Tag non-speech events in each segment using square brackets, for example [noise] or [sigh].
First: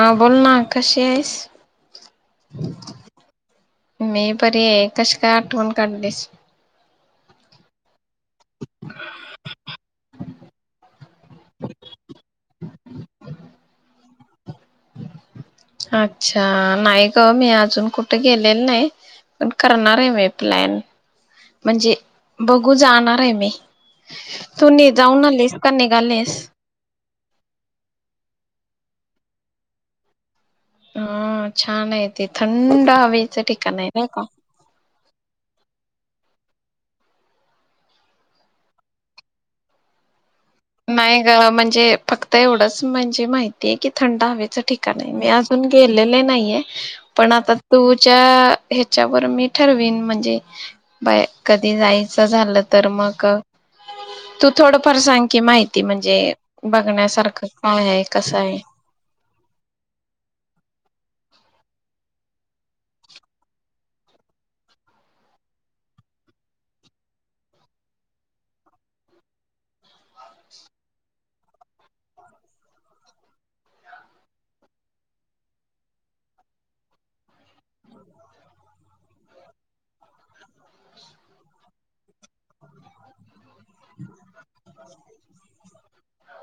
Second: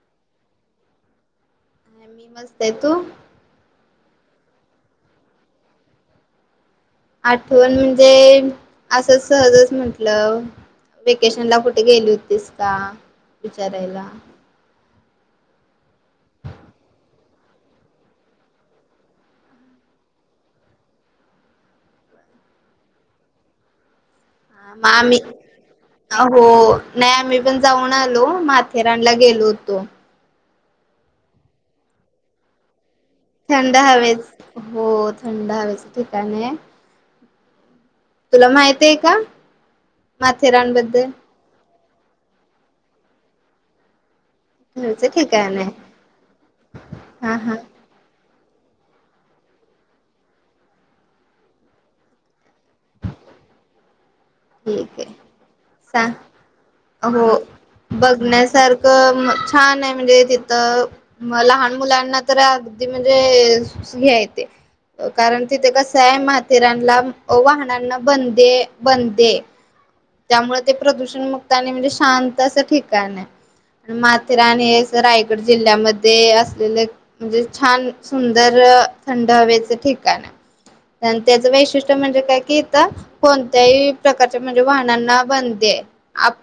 ह बोल ना कशी आहेस. मी मस्त आहे तू मी बरी आहे कशी काय आठवण काढलीस. आठवण म्हण ते असं सहजच म्हंटलं वेकेशन ला कुठे गेली होतीस का विचारायला. अच्छा नाही ग मी अजून कुठे गेल्याले नाही पण करणार आहे मी प्लॅन म्हणजे बघू जाणार आहे मी तू मग नि आम्ही जाऊन आलीस का निघालीस? अहो नाही आम्ही पण जाऊन आलो माथेरा ला गेलो होतो. हा, छान आहे. ते थंड हवा थंड हवेच. हो, थंड हवेच ठिकाण आहे. तुला माहितय का? माथेरानबद्दल नाही ग, म्हणजे फक्त एवढंच म्हणजे माहितीय की, थंड हवेच ठिकाण घरचं मी ठिकाण अजून आहे गेलेले नाहीये. पण हा आता हा तुझ्या ह्याच्यावर मी ठरवीन, म्हणजे बाय कधी जायचं झालं. तर मग, तू थोडं फार ठीक आहे सांग, की माहिती सांग म्हणजे हो, बघण्यासारखं काय आहे कसं आहे. बघण्यासारखं छान आहे. म्हणजे तिथं लहान मुलांना तर अगदी म्हणजे ही हाय, ते कारण तिथे कसय आहे. माथेरानला वाहनांना बंदी य बंद, ते, त्यामुळे ते प्रदूषणमुक्त आणि म्हणजे शांत असं ठिकाण आहे. माथेरान हे रायगड जिल्ह्यामध्ये असलेले म्हणजे छान सुंदर थंड हवेच ठिकाण आहे. आणि त्याच वैशिष्ट्य म्हणजे काय कि इथ कोण, त्या, वेळी प्रकारचे म्हणे. वाहनांना बंदी आहे. [unintelligible]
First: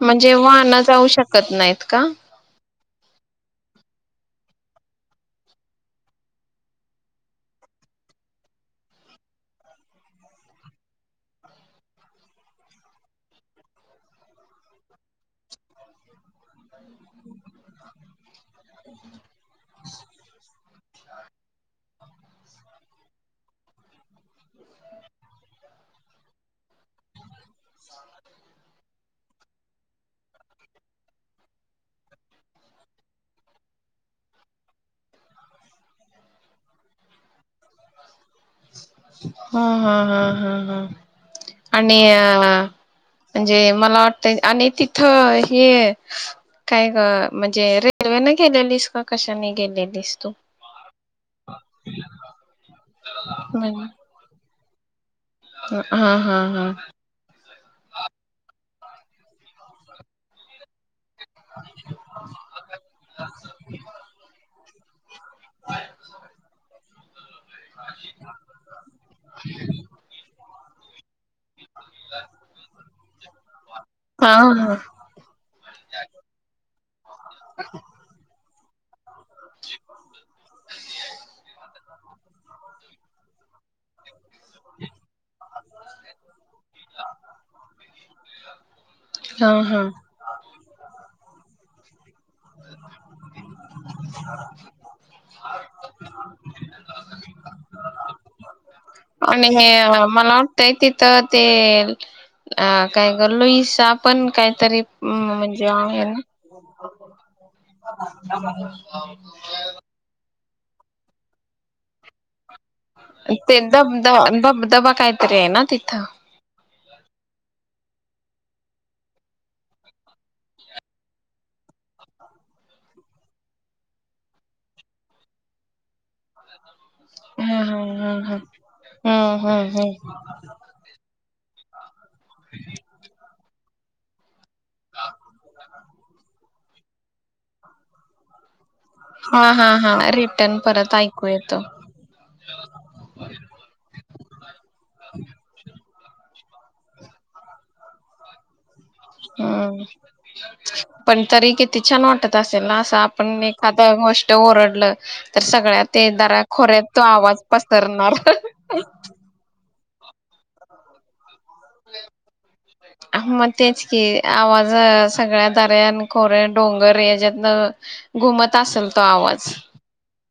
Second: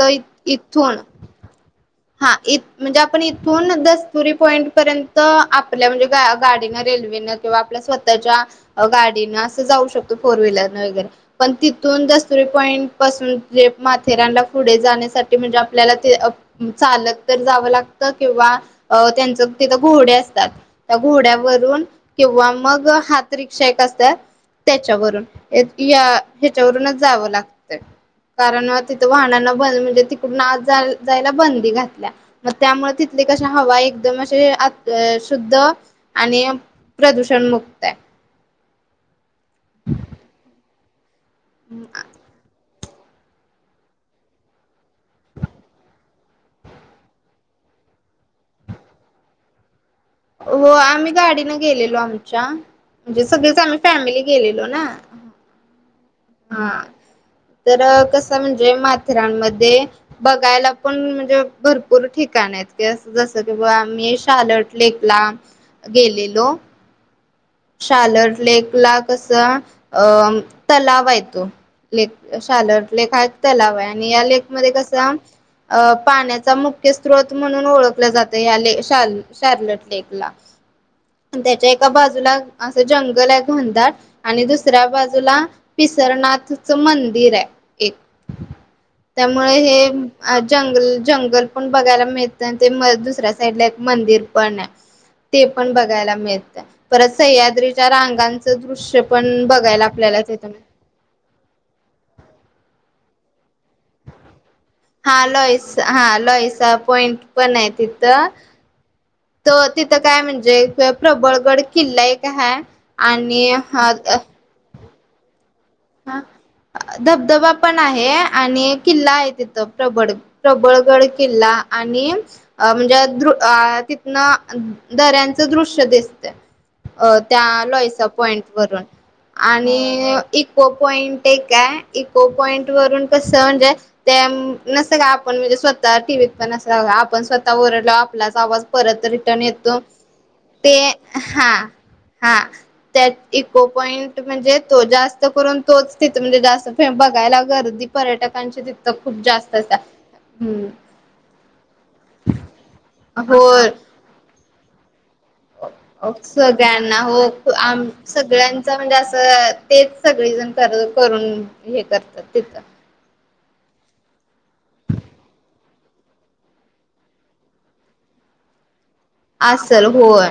म्हणजे वाहनं इथून जाऊ शकत नाहीत का? हा इत म्हणजे आपण इथून दस्तुरी पॉईंट पर्यंत आपल्या म्हणजे गाडीन रेल्वेन किंवा आपल्या स्वतःच्या गाडीनं असं जाऊ शकतो. फोर व्हीलर न वगैरे पण तिथून, पॉईंट पासून जे माथेरानला पुढे जाण्यासाठी, म्हणजे आपल्याला ते चालत तर जावं लागत किंवा त्यांच तिथं घोडे असतात. त्या घोड्यावरून किंवा मग हात रिक्षा एक असतात. त्याच्यावरून, एसटी या ह्याच्यावरूनच, जावं लागत, कारण तिथं वाहनांना बंद म्हणजे तिकडून आज जायला, बंदी घातल्या मग, त्यामुळे तिथली कशा हवा एकदम असे, आ शुद्ध आणि प्रदूषण मुक्त आहे. [inaudible] हा हा हा हा हा आणि म्हणजे मला वाटतं. आणि तिथं हे काय ग, म्हणजे रेल्वे न गेलेलीस का कशाने गेलेली. हो, आम्ही गाडीन गेलेलो, आमच्या म्हणजे सगळीच हा आम्ही हा फॅमिली. गेलेलो ना, हा हा, तर कस म्हणजे, जे माथेरानमध्ये बघायला. पण म्हणजे भरपूर ठिकाण आहेत. जस, की बुवा आम्ही शाल, [inaudible] लांब गेलेलो, [unintelligible] तलाव हाय तो ले शालर लेखाय तलाव हाय. आणि हा या हा लेक मध्ये कसं अ पाण्याचा मुख स्रोत म्हणून ओळखलं जातं या ले शाल शार्ललं टेक ला. त्याच्या एक कबाजुला असं जंगल हाय घणडात आणि दुसऱ्या बाजूला पिसरनाथ चमंदिर आय एक हा त्यामुळं हे हा अ जंगल जंगल पण बघायला मिळतं. ते दुसऱ्या साईड ला एक मंदिर पण हाय ते पण बघायला मिळतंय. परत सह्याद्रीच्या रांगांचं दृश्य पण आणि हे बघायला आपल्याला मला तिथं मिळ वाटतंय तिथं ते अ काय गर लो ई शा पण काहीतरी हा म्हणजे आहे ना पनाय तिथं. त तिथं काय म्हणजे प्रबळगड किल्ला एक हाय. आणि ते धब ध धब धबा कायतरी आहे ना? तिथं. हा धबधबा पण आहे. आणि किल्ला आहे तिथं प्रबड प्रबळगड किल्ला आणि अ म्हणजे द-अ तिथनं दऱ्यांचं दृश्य दिसतंय अ हा त्या हा लॉयसा हा हा पॉइंट वरून हम्म हम्म हम्म आणि एक पो पॉइंट एक काय? इको पॉईंट वरून कसं कसं म्हणजे ते नसतं का आपण म्हणजे स्वतः टीव्हीत पण असं आपण स्वतः ओरडलो आपलाच आवाज परत रिटर्न हा हा येतो हा रिटर्न ते परत ऐकू हा येतो. हा त्यां इको पॉंईट म्हणजे तो जास तो करुन तोच तिथं म्हणजे जास्त बघायला गर्दी पर्यटकांची तिथं खूप जास्त असतात. हम्म. हम्म पण तरी किती छान वाटत असेल ना असं आपण होय एखाद गोष्ट ओरडल सगळ्यांना हो आवाज आ पसरणार सगळ्यांच म्हणजे असं- तेच सगळे जण कर करून हे करतात तिथं. मग तेच की आवाज सगळ्या दऱ्यान, खोऱ्या, डोंगर याच्यातन घुमत असलं असल होय.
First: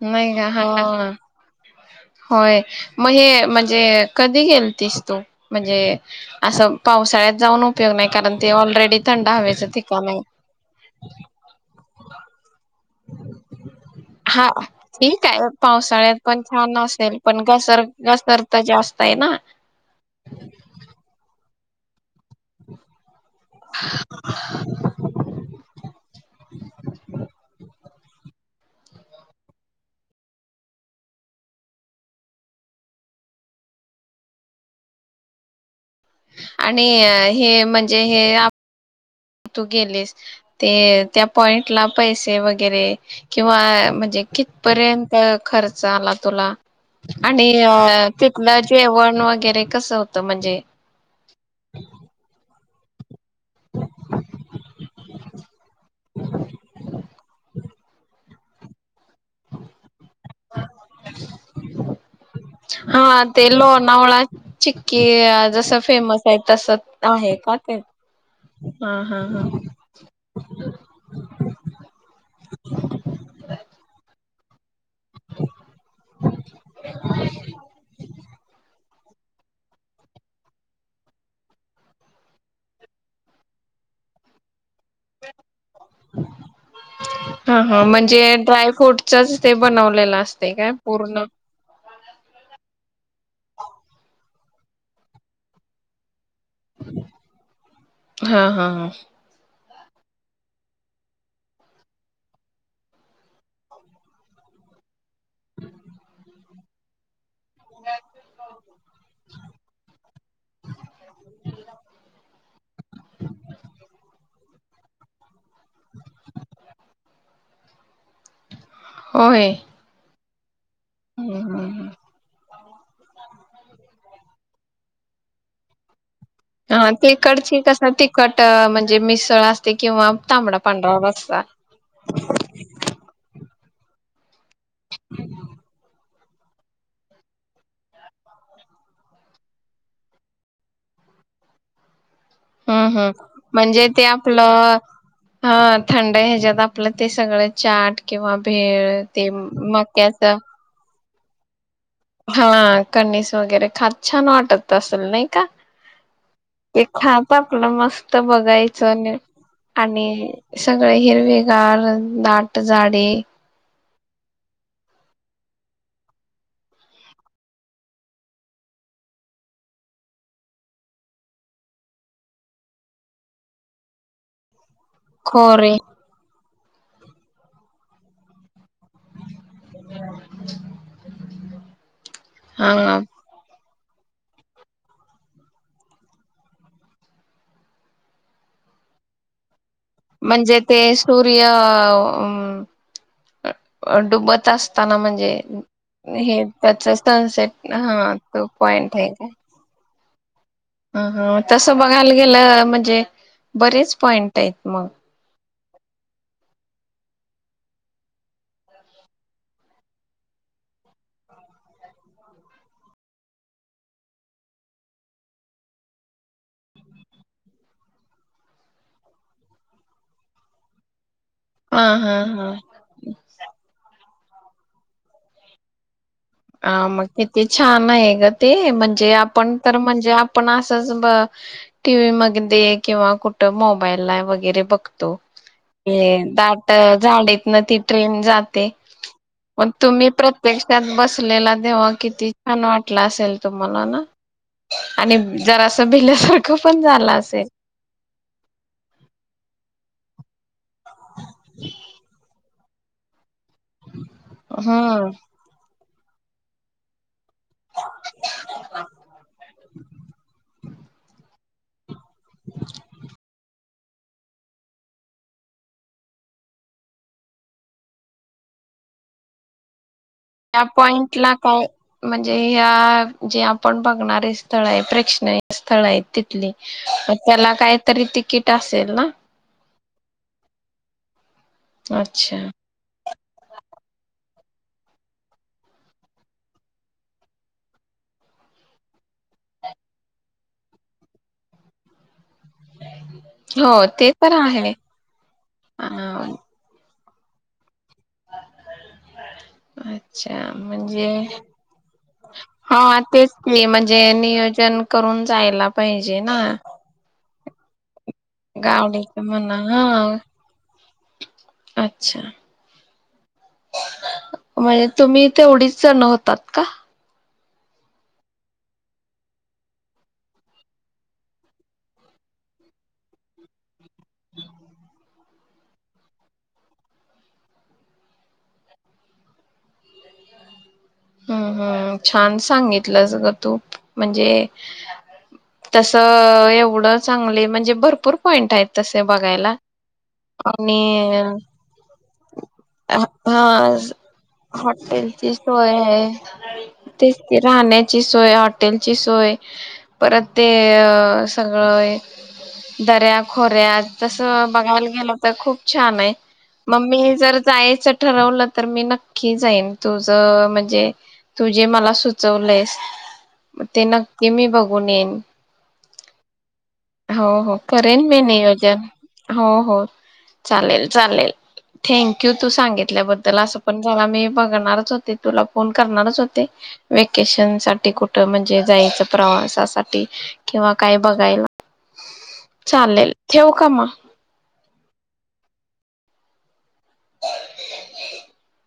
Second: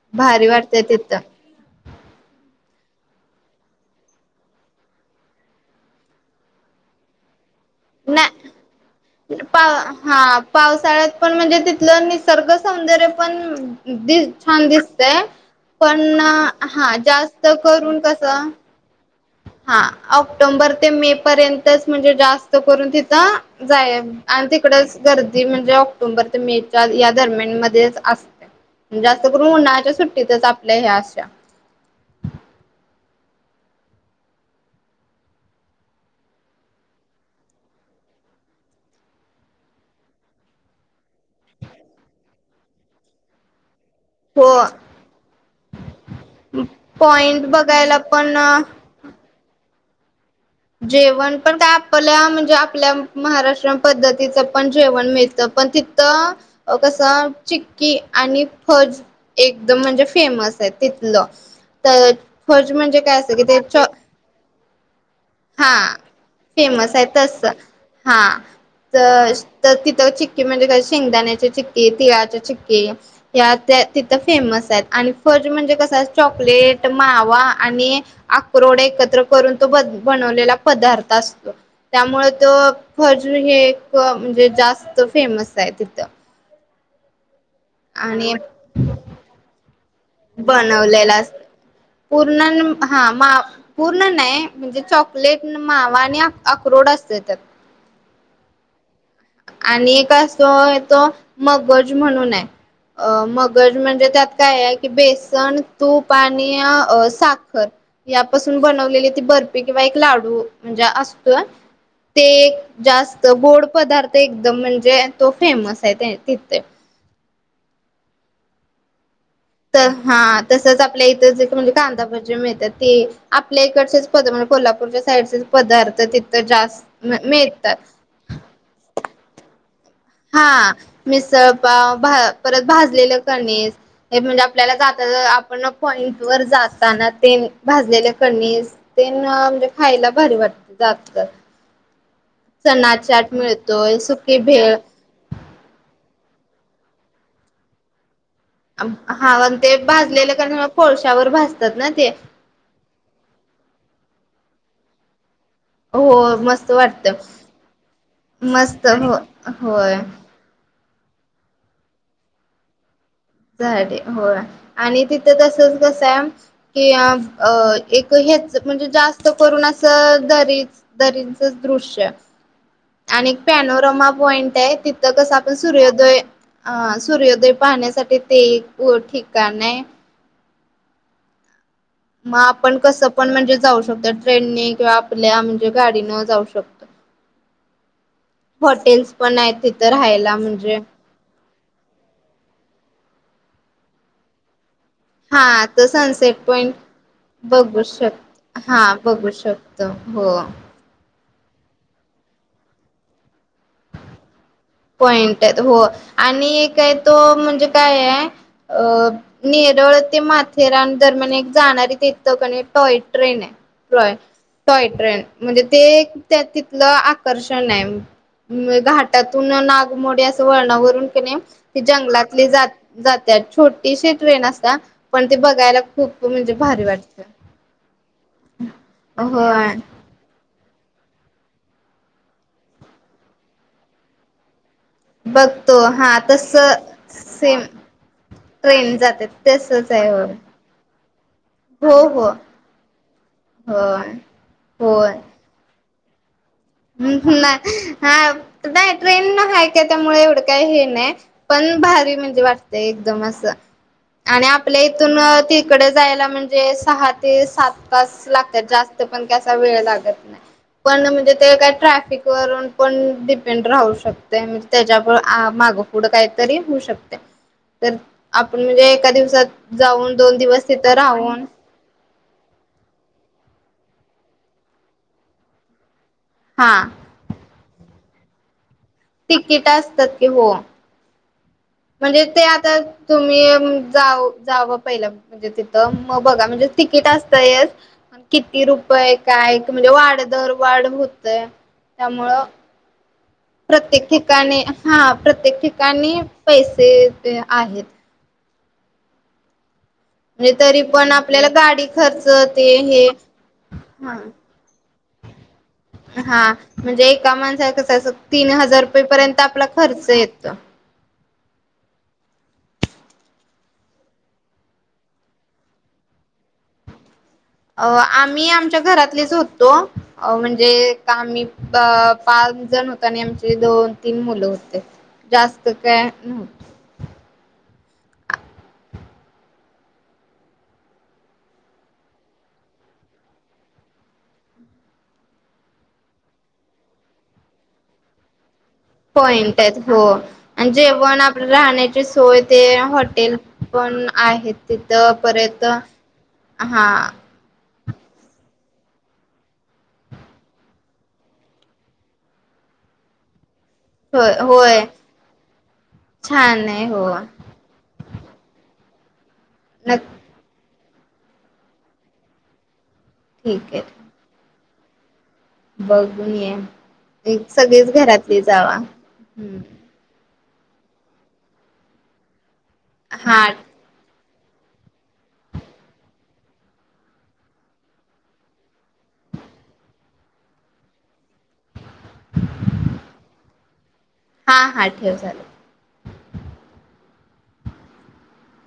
नाही भारी का हा वाटतेत होय, मग हे म्हणजे कधी गेलतीस तू? म्हणजे असं पावसाळ्यात जाऊन उपयोग नाही कारण ते ऑलरेडी थंड नाय पा हवेचं ठिकाण आहे हा पावसाळ्यात पण म्हणजे तिथलं निसर्गच सौंदर्य पण दि हा छान दिसतय. ठीक आहे पावसाळ्यात पण छान हा असेल पण जास्त घसर करून कसं घसरत जास्त आहे ना हा ऑक्टोबर ते मेपर्यंत च म्हणजे जास स्त करून तिथं जाय आणि तिकडच गर्दी म्हणजे ऑक्टोबर ते मेच्या या दरम्यान मध्येच असते. जास्त करून उन्हाळच्या सुट्टीतच आपल्या हे अशा आणि हे म्हणजे हे आ तू गेलीस ते त्या पॉइंटला पैसे वगैरे किंवा म्हणजे हो कितपर्यंत खर्च आला तुला पॉइंट आणि बघायला पण तिथल जेवण वगैरे? ते कसं म्हणजे जेवण पण काय आपल्या म्हणजे आप आपल्या महाराष्ट्र पद्धतीचं पण जेवण मिळतं, पण तिथं कसं चिक्की आणि फज एकदम म्हणजे फेमस आहे तिथलं, तर फज म्हणजे काय असंत की ते चाॅ चीक हा फेमस आहे तस. आहे. हा हा हा तर हा तर तिथं चिक्की म्हणजे काय शेंगदाण्याचे चिक्की, तिळाचे चिक्कीे त्या त्या तिथं फेमस आहेत. आणि फज म्हणजे कस चॉकलेट, मावा आणि आक्रोड एकत्र करून तो बदल बनवलेला पदार्थ असतो. त्यामुळे तो फज हे एक म्हणजे जास्त त फेमस आहे तिथं. हा, हा म्हणजे आणि ड्राय फ्रूटचच ते बनवलेलं असतंय काय बनवलेला पूर्ण? असत पूर्ण न हा मा पूर्ण नाही म्हणजे चॉकलेट, मावा आणि अक्रोड असतय त्यात. हा, हा, हा. आणि एक असतोय तो मगज म्हणून आहे. अ मगज म्हणजे त्यात काय आहे की बेसन, तूप आणि साख खर यापासून बनवलेली ती बर्फी किंवा एक लाडू म्हणजे असतोय ते एक जास्त गोड पदार्थ एकदम म्हणजे तो फेमस आहे ते तिथ होय तर हा तसंच आपल्या इथं जे म्हणजे कांदा भजी मिळत्त्यात ते आपल्या इकडचेच पदार्थ म्हणजे कोल्हापूरच्या साईडचेच पदार्थ ते हा तिकडची कस तिखट म्हणजे? मिस तळा असतं हा मिसळ पाव परत भाजलेलं कणीस हे म्हणजे आप आपल्याला जात आपण कॉइन वर जाताना ते भाजलेले कणीस तेण म्हणजे खायला भारी वाटते जाताना हम्म हम् म्हणजे ते सुकी भेळ आपलं ह थंड हाय ज्यात आपलं ते सगळं चाट किंवा भेळ हा ते मक्याच भाजलेलं कारण कोळसा त्यावर भाजतात ना ते हा कणीू स वगैरे खात छान वाटत असेल नाही का? हो मस्त ते वाटत खात आपलं मस्त मस्त बघायचं हो आणि होय आणि सगळे हिरवेगार दाट झाडे हो आणि तिथं तसच कसं आहे कि एक हेच म्हणजे जास्त करून अस दरी दरीचच दृश्य आणि पॅनोरमा पॉइंट आहे तिथं कसं आपण खोरे सुर्योदय अ सूर्योदय पाहण्यासाठी ते हो ठिकाण आहे नाही ह [unintelligible] मग आपण कसं पण म्हणजे जाऊ फक्त ट्रेन नी किंवा आपल्या म्हणजे गाडी न जाऊ शकतोय हॉटेल्स पण आहेत तिथं म्हणजे ते सूर्य? अ आ डुबत अस ताना म्हणजे हा तर सनसेट हे पॉइंट त्याच सनसेट बघू हा तो शक हा पॉइंट आहे काय? बघू शकतो हो तसं बघायला गेलं म्हणजे बरेच पॉइंट आहेत मग पॉइंटांत हो आणि एकय तो म्हणजे कायये अ नेरळ ते माथेरान दरम्यान एक जाणारी तेथं कने टॉय ट्रेन ये. टॉय टॉय ट्रेन म्हणजे ती त्या तिथलं आकर्षणये म घाटात पून्हा नागमोडी असं वळणावरून कने हे हा हा जंगलातली हा जात जात्यात छोटी शी ट्रेन असत्या पण ते बघायला खूप म्हणजे आ भारी मग वाटतं. किती छान आहे गं. ते म्हणजे आपण होय तर म्हणजे आपण असच बा टीवी मगं दे किंवा कुठं मोबाईल ला वगैरे बघ तो बघतो हा हे तस दाट झाडीतनं सेम ती ट्रेन जाते ट्रेन जाते पण तसच आहे तुम्ही हो प्रत्यक्षात बस तेव्हा हो किती हो छान वाटलं असेल तुम्हाला ना? होय आणि जरासं तं भिल्यासं ह ना हा नाही ट्रेन न हाकी त्यामुळे एवढं काही हे नाही पण भारी म्हणजे वाट ते एकदम असं आणि आपल्या हम्म इथून ते तिकडं जायला म्हणजे सहा ते सात तास लागत्यात. जास्त पण काय असा वेळ लागत नाही पण म्हणजे ते काय ट्रॅफि फिक वरून पण डिपेंड राहू शकतंय मंजे त्याज्या प आ मागंपुढं काहीतरी होऊ शकतंय, तर आपण म्हणजे एका दिवसात जाऊन दोन त्या दिवस तिथं पॉइंटला राहून काय म्हणजे ह्या जे आपण बघणारे स्थळ हाय. प्रेक्षणय स्थळ आहेत. तिथली हा मग त्याला काय तरी तिकीट अस तिकीट असतात की, हो. म्हणजे अच्छा ते आता तुम्ही अ-म जाऊ जावा पहिला म्हणजे तिथं. मग बघा म्हणजे तिकीट असतंयचं पण किती रुपय काय म्हणजे वाढ-दर-वाढ हुतंय त्यामुळं हो प्रत्येक ते तर ठिकाणी, आहे. हा प्रत्येक अ ठिकाणी पैसे ते आहेत. आ अच्छा. तरी म्हणजे पण आपल्याला गाडी खर्च ते हा हे तेच की म्हणजे हा नियोजन करून जायला पाहिजे ना. त्यात कसं असं तीन हजार रुपये गावडीच पर्यंत म्हणा आपला हा खर्च येतो. अच्छा म्हणजे तुम्ही तेवढीच जण होतात का? अ आम्ही आमच्या घरातलेच होतो म्हणजे आम्ही पाच जण होत आणि आमचे दोन तीन मुलं होते. जास्त काय नव्हते. हम्म हम् छान सांगितलंच ग तू म्हणजे तस एवढ चांगले म्हणजे भरपूर पॉईंट आहेत. तसे बघायला पॉइंट आहेत हो आणि जेवण आपलं राहण्याची सोय ते हॉटेल हा पण आहेत तिथ हॉटेलची परत सोय हा ची सोय हॉटेलची सोय परत ते सगळं दऱ्या खोऱ्या अरे आज तसं होय बघायला गेलं तर खूप छान आहे. छान आहे हो मी जर जायच ठरवलं तर? मी ना नक्की जाईन नक्की तुझं म्हणजे तू जे मला सुचवलंस ठीक आहे ते नक्की मी बघ बघू येईन. बघून ये. हो एक हो सगळीच करेन मी घरातली जावा नियोजन हो हम्म हो. चालेल चालेल थँंक यू तू सांगितल्याबद्दल हा असं पण झाला मी बघणारच होते तुला फोन करणारच होते व्हेकेशन साठी कुठ म्हणजे जायचं प्रवासासाठी किंवा काय बघायला चालेल ठेऊ का मग? हा हा ठेव चालेल [inaudible]